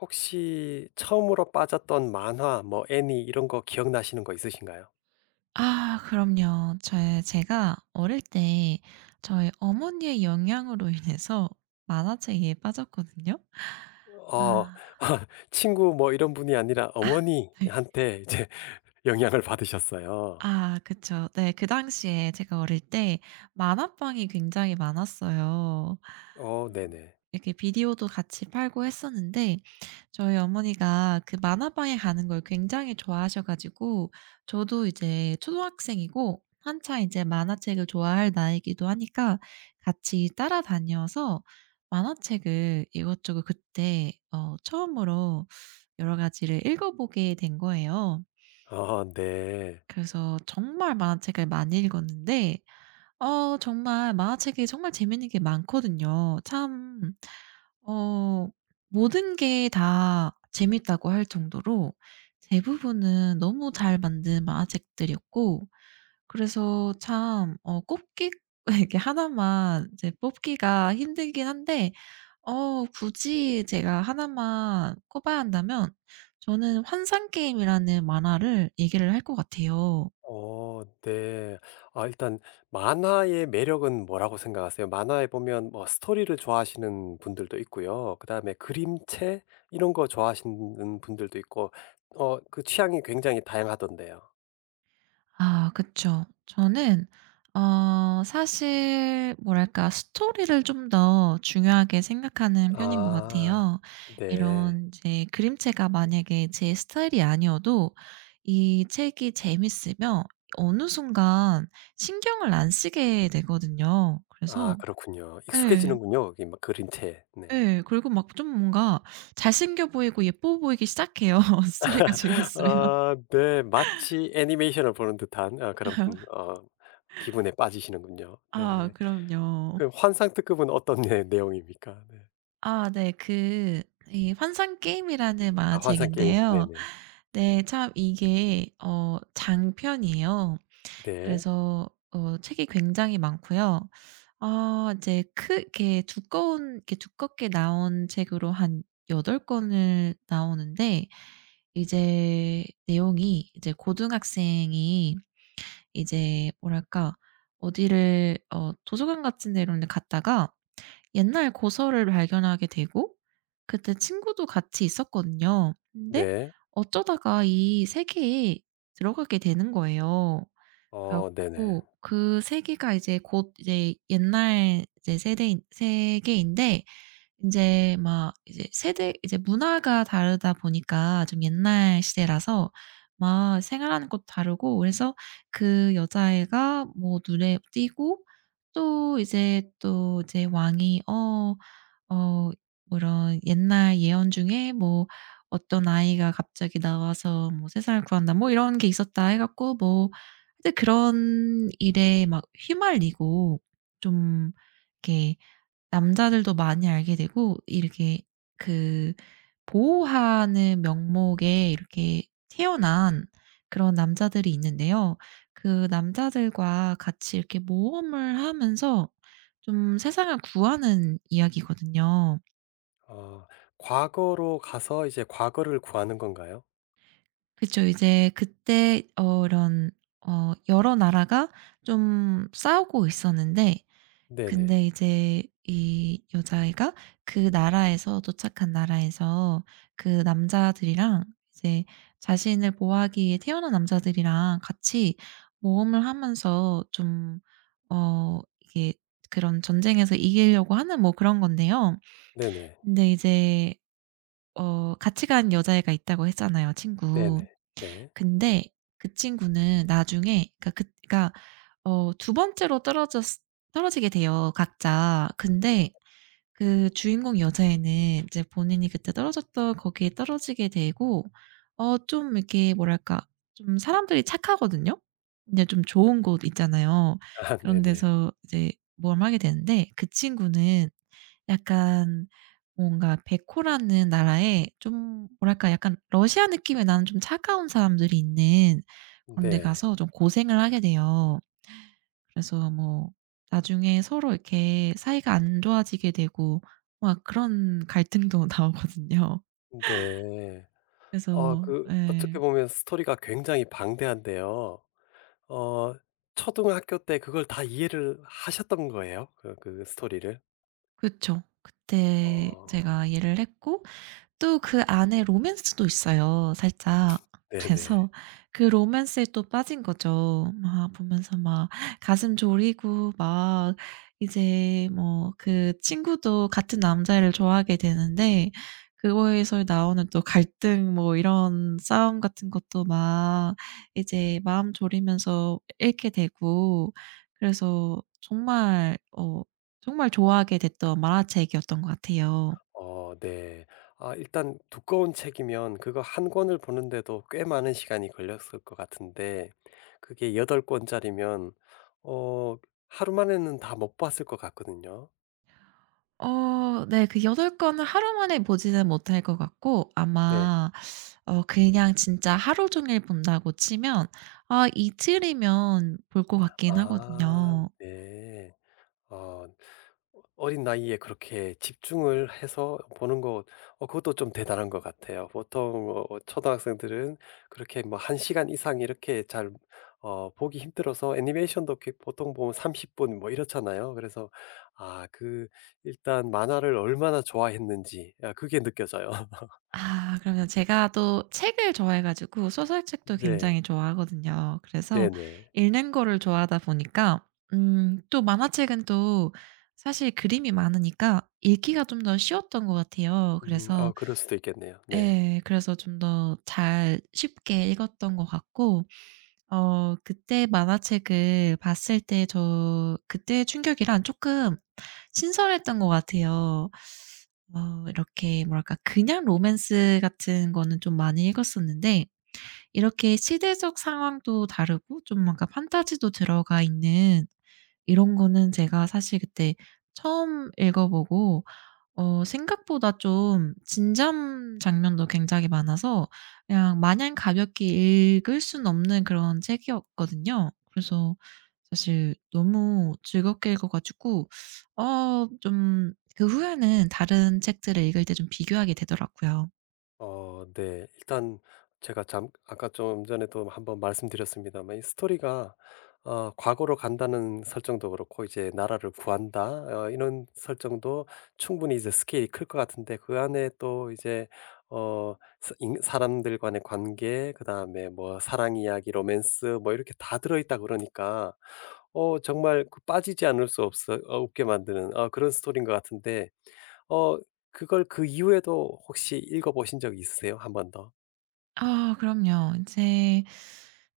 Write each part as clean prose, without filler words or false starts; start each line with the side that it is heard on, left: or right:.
left: 혹시 처음으로 빠졌던 만화 뭐 애니 이런 거 기억나시는 거 있으신가요?
right: 아 그럼요. 제 제가 어릴 때 저희 어머니의 영향으로 인해서 만화책에 빠졌거든요.
left: 어
right: 아.
left: 친구 뭐 이런 분이 아니라
right: 아 네.
left: 어머니한테 이제 영향을 받으셨어요.
right: 아 그쵸. 네. 그 당시에 제가 어릴 때 만화방이 굉장히 많았어요. 아.
left: 네네.
right: 이렇게 비디오도 같이 팔고 했었는데, 저희 어머니가 그 만화방에 가는 걸 굉장히 좋아하셔 가지고, 저도 이제 초등학생이고 한창 이제 만화책을 좋아할 나이기도 하니까, 같이 따라다녀서 만화책을 이것저것 그때 처음으로 여러 가지를 읽어보게 된 거예요.
left: 아 네.
right: 그래서 정말 만화책을 많이 읽었는데, 정말 만화책이 정말 재밌는 게 많거든요. 참, 어 모든 게 다 재밌다고 할 정도로 대부분은 너무 잘 만든 만화책들이었고, 그래서 참 어 꼽기 이렇게 하나만 이제 뽑기가 힘들긴 한데, 굳이 제가 하나만 꼽아야 한다면 저는 환상게임이라는 만화를 얘기를 할 것 같아요.
left: 네. 아 일단 만화의 매력은 뭐라고 생각하세요? 만화에 보면 뭐 스토리를 좋아하시는 분들도 있고요. 그다음에 그림체 이런 거 좋아하시는 분들도 있고 그 취향이 굉장히 다양하던데요.
right: 아 그쵸. 저는 사실 뭐랄까 스토리를 좀 더 중요하게 생각하는 편인 것
left: 아
right: 같아요.
left: 네.
right: 이런 이제 그림체가 만약에 제 스타일이 아니어도, 이 책이 재밌으면 어느 순간 신경을 안 쓰게 되거든요.
left: 아
right: 그래서
left: 그렇군요.
right: 예.
left: 익숙해지는군요. 이막그림체 네.
right: 예. 그리고 막 좀 뭔가 잘생겨 보이고 예뻐 보이기 시작해요, 스토리가 재밌으면.
left: 아 네. 마치 애니메이션을 보는 듯한 아 그런 기분에 빠지시는군요.
right: 아
left: 네.
right: 그럼요.
left: 그럼 환상 특급은 어떤 내용입니까? 네.
right: 아 네. 그 이 환상 게임이라는
left: 아 환상 게임.
right: 만화책인데요.
left: 네네.
right: 네, 참 이게 장편이에요.
left: 네.
right: 그래서 책이 굉장히 많고요. 아 이제 크게 두꺼운 이렇게 두껍게 나온 책으로 한 여덟 권을 나오는데, 이제 내용이 이제 고등학생이 이제 뭐랄까 어디를 도서관 같은 데로 갔다가 옛날 고서를 발견하게 되고, 그때 친구도 같이 있었거든요. 근데
left: 네.
right: 어쩌다가 이 세계에 들어가게 되는 거예요. 그래
left: 네네.
right: 갖고 그 세계가 이제 곧 이제 옛날 이제 세대 세계인데, 이제 막 이제 세대 이제 문화가 다르다 보니까 좀 옛날 시대라서 막 생활하는 것도 다르고, 그래서 그 여자애가 뭐 눈에 띄고, 또 이제 또 이제 왕이 어 뭐 이런 옛날 예언 중에 뭐 어떤 아이가 갑자기 나와서 뭐 '세상을 구한다.' 뭐 이런 게 있었다" 해 갖고, 뭐 하여 그런 일에 막 휘말리고, 좀 이렇게 남자들도 많이 알게 되고, 이렇게 그 보호하는 명목에 이렇게 태어난 그런 남자들이 있는데요. 그 남자들과 같이 이렇게 모험을 하면서 좀 세상을 구하는 이야기거든요.
left: 어 과거로 가서 이제 과거를 구하는 건가요?
right: 그쵸. 이제 그때 이런 여러 나라가 좀 싸우고 있었는데,
left: 네네.
right: 근데 이제 이 여자애가 그 나라에서, 도착한 나라에서 그 남자들이랑, 이제 자신을 보호하기 위해 태어난 남자들이랑 같이 모험을 하면서 좀 이게 그런 전쟁에서 이기려고 하는 뭐 그런 건데요.
left: 네네.
right: 근데 이제 같이 간 여자애가 있다고 했잖아요, 친구.
left: 네네. 네.
right: 근데 그 친구는 나중에 그러니까 그러니까 두 번째로 떨어졌 떨어지게 돼요, 각자. 근데 그 주인공 여자애는 이제 본인이 그때 떨어졌던 거기에 떨어지게 되고, 좀 이렇게 뭐랄까 좀 사람들이 착하거든요. 근데 좀 좋은 곳 있잖아요.
left: 아
right: 그런
left: 네네.
right: 데서 이제 모험하게 되는데, 그 친구는 약간 뭔가 베코라는 나라에, 좀 뭐랄까 약간 러시아 느낌의 나는 좀 차가운 사람들이 있는 그런 데
left: 네.
right: 가서 좀 고생을 하게 돼요. 그래서 뭐 나중에 서로 이렇게 사이가 안 좋아지게 되고 막 그런 갈등도 나오거든요.
left: 네.
right: 그래서
left: 그 어떻게
right: 예.
left: 보면 스토리가 굉장히 방대한데요. 어 초등학교 때 그걸 다 이해를 하셨던 거예요? 그 스토리를?
right: 그쵸.
left: 어
right: 그때 제가 이해를 했고, 또 그 안에 로맨스도 있어요, 살짝.
left: 네네.
right: 그래서 그 로맨스에 또 빠진 거죠. 막 보면서 막 가슴 졸이고 막 이제 뭐 그 친구도 같은 남자애를 좋아하게 되는데, 그거에서 나오는 또 갈등, 뭐 이런 싸움 같은 것도 막 이제 마음 졸이면서 읽게 되고, 그래서 정말 정말 좋아하게 됐던 만화책이었던 것 같아요.
left: 네. 아 일단 두꺼운 책이면 그거 한 권을 보는데도 꽤 많은 시간이 걸렸을 것 같은데 그게 8 권짜리면 어 하루 만에는 다 못 봤을 것 같거든요.
right: 어 네. 그 여덟 권을 하루 만에 보지는 못할 것 같고,
left: 네.
right: 아마 그냥 진짜 하루 종일 본다고 치면 아 이틀이면 볼 것 같긴
left: 아
right: 하거든요.
left: 네. 어 어린 나이에 그렇게 집중을 해서 보는 것 그것도 좀 대단한 것 같아요. 보통 초등학생들은 그렇게 뭐 1 시간 이상 이렇게 잘 보기 힘들어서 애니메이션도 이렇게 보통 보면 30분 뭐 이렇잖아요. 그래서 아 그 일단 만화를 얼마나 좋아했는지 아 그게 느껴져요.
right: 아 그러면, 제가 또 책을 좋아해 가지고 소설책도
left: 네.
right: 굉장히 좋아하거든요. 그래서
left: 네네.
right: 읽는 거를 좋아하다 보니까, 또 만화책은 또 사실 그림이 많으니까 읽기가 좀 더 쉬웠던 것 같아요. 그래서
left: 아 그럴 수도 있겠네요. 네.
right: 예. 그래서 좀 더 잘 쉽게 읽었던 것 같고, 그때 만화책을 봤을 때 저 그때의 충격이랑 조금 신선했던 것 같아요. 이렇게 뭐랄까 그냥 로맨스 같은 거는 좀 많이 읽었었는데, 이렇게 시대적 상황도 다르고 좀 뭔가 판타지도 들어가 있는 이런 거는 제가 사실 그때 처음 읽어 보고, 생각보다 좀진점 장면도 굉장히 많아서 그냥 마냥 가볍게 읽을 수는 없는 그런 책이었거든요. 그래서 사실 너무 즐겁게 읽어 가지고, 좀 그 후에는 다른 책들을 읽을 때 좀 비교하게 되더라고요.
left: 네. 일단 제가 잠 아까 좀 전에도 한번 말씀드렸습니다만 이 스토리가 과거로 간다는 설정도 그렇고 이제 '나라를 구한다.' 이런 설정도 충분히 이제 스케일이 클 것 같은데 그 안에 또 이제 어 인 사람들 간의 관계 그다음에 뭐 사랑 이야기, 로맨스 뭐 이렇게 다 들어 있다 그러니까 정말 그 빠지지 않을 수 없어 어 없게 만드는 그런 스토리인 것 같은데 어 그걸 그 이후에도 혹시 읽어 보신 적 있으세요? 한 번 더?
right: 아 그럼요. 이제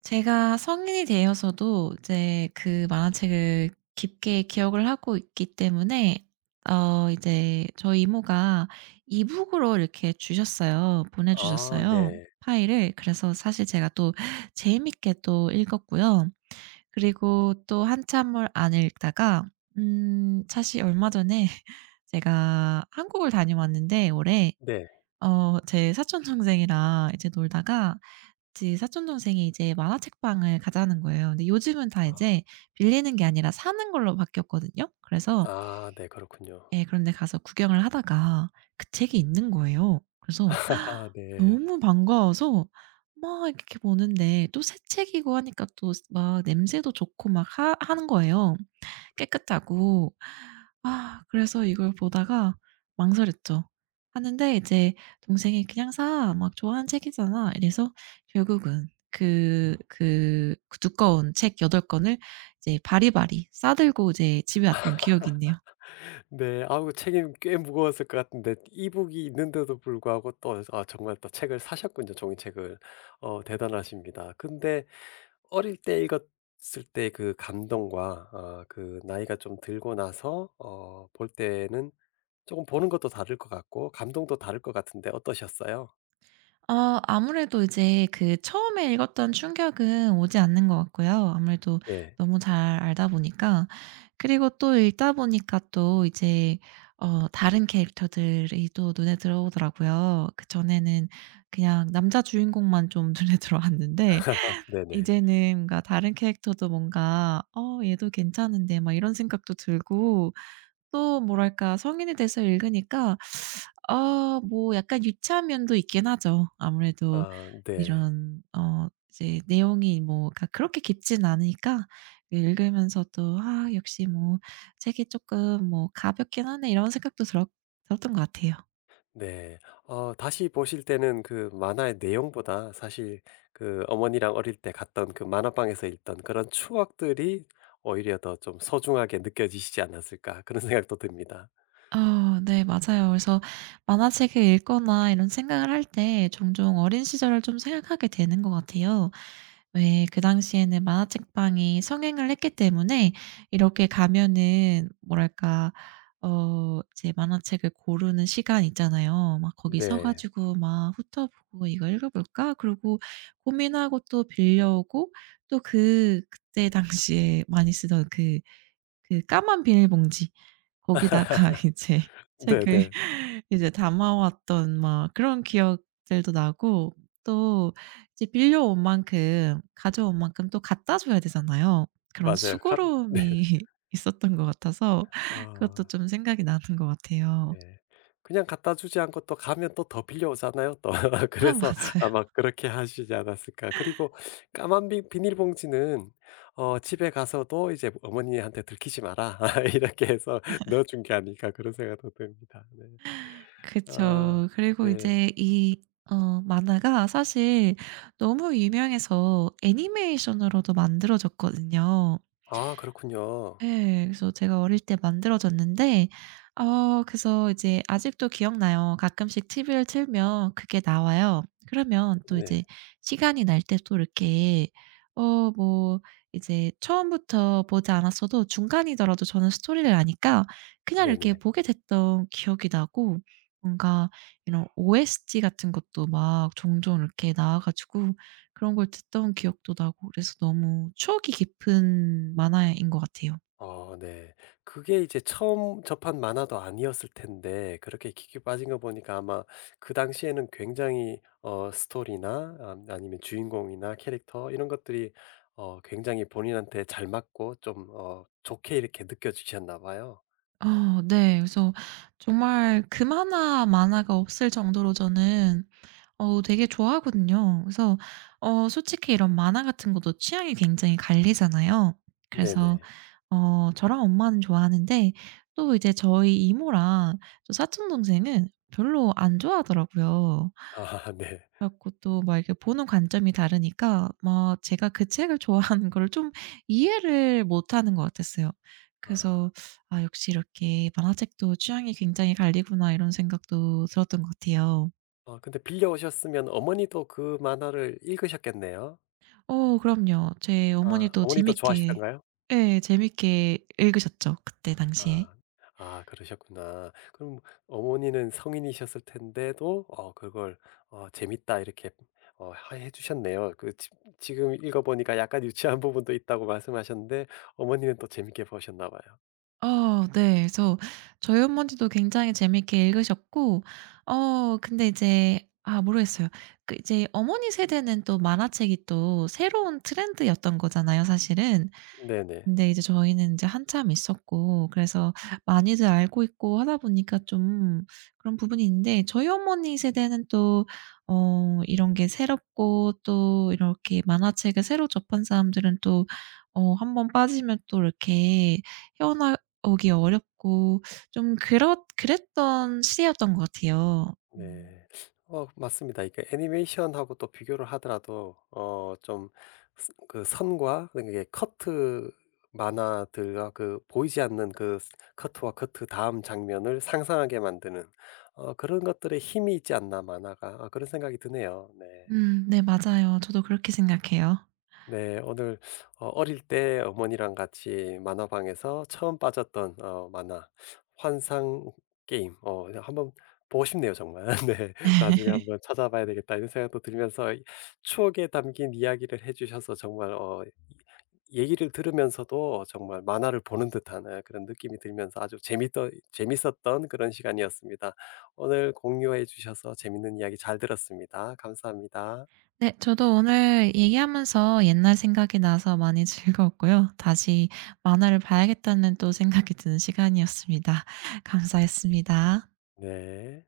right: 제가 성인이 되어서도 이제 그 만화책을 깊게 기억을 하고 있기 때문에, 이제 저희 이모가 이북으로 이렇게 주셨어요. 보내
left: 아
right: 주셨어요,
left: 네.
right: 파일을. 그래서 사실 제가 또 재미있게 또 읽었고요. 그리고 또 한참을 안 읽다가 사실 얼마 전에 제가 한국을 다녀왔는데 올해,
left: 네.
right: 제 사촌 동생이랑 이제 놀다가 제 사촌 동생이 이제 만화책방을 가자는 거예요. 근데 요즘은 다
left: 아.
right: 이제 빌리는 게 아니라 사는 걸로 바뀌었거든요. 그래서
left: 아 네 그렇군요.
right: 예, 그런 데 가서 구경을 하다가 그 책이 있는 거예요. 그래서
left: 네.
right: 너무 반가워서 막 이렇게 보는데, 또 새 책이고 하니까 또 막 냄새도 좋고 막 하 하는 거예요. 깨끗하고. 아 그래서 이걸 보다가 망설였죠. 하는데 이제 동생이 "그냥 사. 막 좋아하는 책이잖아." 이래서 결국은 그 두꺼운 책 여덟 권을 이제 바리바리 싸 들고 이제 집에 왔던 기억이 있네요.
left: 네. 아우 책이 꽤 무거웠을 것 같은데 이북이 있는데도 불구하고 또 아 정말 또 책을 사셨군요, 종이책을. 대단하십니다. 근데 어릴 때 읽었을 때 그 감동과 아 그 나이가 좀 들고 나서 볼 때는 조금 보는 것도 다를 것 같고 감동도 다를 것 같은데 어떠셨어요?
right: 아무래도 이제 그 처음에 읽었던 충격은 오지 않는 것 같고요. 아무래도
left: 네.
right: 너무 잘 알다 보니까. 그리고 또 읽다 보니까 또 이제 다른 캐릭터들이 또 눈에 들어오더라고요. 그전에는 그냥 남자 주인공만 좀 눈에 들어왔는데,
left: 네네.
right: 이제는 뭔가 다른 캐릭터도 뭔가 '어 얘도 괜찮은데.' 막 이런 생각도 들고, 또 뭐랄까 성인이 돼서 읽으니까 뭐 약간 유치한 면도 있긴 하죠. 아무래도
left: 아 네.
right: 이런 이제 내용이 뭐 그러니까 그렇게 깊진 않으니까 읽으면서도 '아 역시 뭐 책이 쪼끔 뭐 가볍긴 하네.' 이런 생각도 들었던 것 같아요.
left: 네. 다시 보실 때는 그 만화의 내용보다 사실 그 어머니랑 어릴 때 갔던 그 만화방에서 읽던 그런 추억들이 오히려 더 좀 소중하게 느껴지시지 않았을까 그런 생각도 듭니다.
right: 아 네, 맞아요. 그래서 만화책을 읽거나 이런 생각을 할 때 종종 어린 시절을 좀 생각하게 되는 것 같아요. 왜 그 당시에는 만화책방이 성행을 했기 때문에, 이렇게 가면은 뭐랄까 이제 만화책을 고르는 시간 있잖아요. 막 거기 서
left: 네.
right: 가지고 막 훑어보고 '이거 읽어볼까?' 그리고 고민하고 또 빌려오고, 또 그 그때 당시에 많이 쓰던 그 까만 비닐봉지 거기다가 이제 책을
left: 네네.
right: 이제 담아왔던 막 그런 기억들도 나고, 또 이제 빌려온 만큼 가져온 만큼 또 갖다 줘야 되잖아요. 그런
left: 맞아요. 네.
right: 수고로움이 있었던 것 같아서 그것도
left: 아.
right: 좀 생각이 나는 것 같아요.
left: 네. 그냥 갖다 주지 않고 또 가면 또 더 빌려오잖아요 또.
right: 아
left: 그래서
right: 맞아요.
left: 아마 그렇게 하시지 않았을까. 그리고 까만 비 비닐봉지는 집에 가서도 이제 어머니한테 "들키지 마라." 이렇게 해서 넣어 준 게 아닐까 그런 생각도 듭니다. 네. 아
right: 그쵸. 그리고
left: 네.
right: 이제 이 만화가 사실 너무 유명해서 애니메이션으로도 만들어졌거든요.
left: 아 그렇군요.
right: 예. 그래서 제가 어릴 때 만들어졌는데, 그래서 이제 아직도 기억나요. 가끔씩 TV를 틀면 그게 나와요. 그러면 또
left: 네.
right: 이제 시간이 날 때 또 이렇게 뭐 이제 처음부터 보지 않았어도 중간이더라도 저는 스토리를 아니까 그냥 이렇게
left: 네네.
right: 보게 됐던 기억이 나고, 뭔가 이런 OST 같은 것도 막 종종 이렇게 나와 가지고 그런 걸 듣던 기억도 나고, 그래서 너무 추억이 깊은 만화인 것 같아요.
left: 네. 그게 이제 처음 접한 만화도 아니었을 텐데 그렇게 깊게 빠진 거 보니까 아마 그 당시에는 굉장히 스토리나 아 아니면 주인공이나 캐릭터 이런 것들이 굉장히 본인한테 잘 맞고 좀 좋게 이렇게 느껴지셨나 봐요.
right: 어 네. 그래서 정말 그 만화 만화가 없을 정도로 저는 되게 좋아하거든요. 그래서 솔직히 이런 만화 같은 것도 취향이 굉장히 갈리잖아요. 그래서
left: 네네.
right: 저랑 엄마는 좋아하는데, 또 이제 저희 이모랑 저 사촌 동생은 별로 안 좋아하더라고요.
left: 아 네.
right: 그래 고또 막 이렇게 보는 관점이 다르니까 뭐 제가 그 책을 좋아하는 거를 좀 이해를 못하는 것 같았어요.
left: 아.
right: 그래서 '아 역시 이렇게 만화책도 취향이 굉장히 갈리구나.' 이런 생각도 들었던 것 같아요.
left: 근데 빌려 오셨으면 어머니도 그 만화를 읽으셨겠네요.
right: 어 그럼요. 제
left: 아
right: 어머니도
left: 어머니도
right: 재밌게,
left: 좋아하시던가요?
right: 예, 재밌게 읽으셨죠, 그때 당시에.
left: 아. 아 그러셨구나. 그럼 어머니는 성인이셨을 텐데도 그걸 "재밌다." 이렇게 하 해 주셨네요. 그 지 지금 읽어 보니까 약간 유치한 부분도 있다고 말씀하셨는데 어머니는 또 재밌게 보셨나 봐요.
right: 어 네. 그래서 저희 어머니도 굉장히 재미있게 읽으셨고, 근데 이제 아 모르겠어요. 그 이제 어머니 세대는 또 만화책이 또 새로운 트렌드였던 거잖아요, 사실은.
left: 네네.
right: 근데 이제 저희는 이제 한참 있었고 그래서 많이들 알고 있고 하다 보니까 좀 그런 부분이 있는데, 저희 어머니 세대는 또 이런 게 새롭고, 또 이렇게 만화책을 새로 접한 사람들은 또 한 번 빠지면 또 이렇게 헤어나오기 어렵고 좀 그렇 그랬던 시대였던 것 같아요. 음.
left: 네. 맞습니다. 이게 애니메이션하고 또 비교를 하더라도 좀 스 그 선과 그게 커트 만화들과 그 보이지 않는 그 스 커트와 커트 다음 장면을 상상하게 만드는 그런 것들에 힘이 있지 않나 만화가. 아 그런 생각이 드네요. 네.
right: 네 맞아요. 저도 그렇게 생각해요.
left: 네, 오늘 어릴 때 어머니랑 같이 만화방에서 처음 빠졌던 만화 환상 게임 그냥 한번 보고 싶네요, 정말. 네, 나중에 한번 찾아봐야 되겠다 이런 생각도 들면서 추억에 담긴 이야기를 해주셔서 정말 얘기를 들으면서도 정말 만화를 보는 듯한 예, 그런 느낌이 들면서 아주 재밌던 재밌었던 그런 시간이었습니다. 오늘 공유해 주셔서 재밌는 이야기 잘 들었습니다. 감사합니다.
right: 네. 저도 오늘 얘기하면서 옛날 생각이 나서 많이 즐거웠고요. 다시 만화를 봐야겠다는 또 생각이 드는 시간이었습니다. 감사했습니다.
left: 네.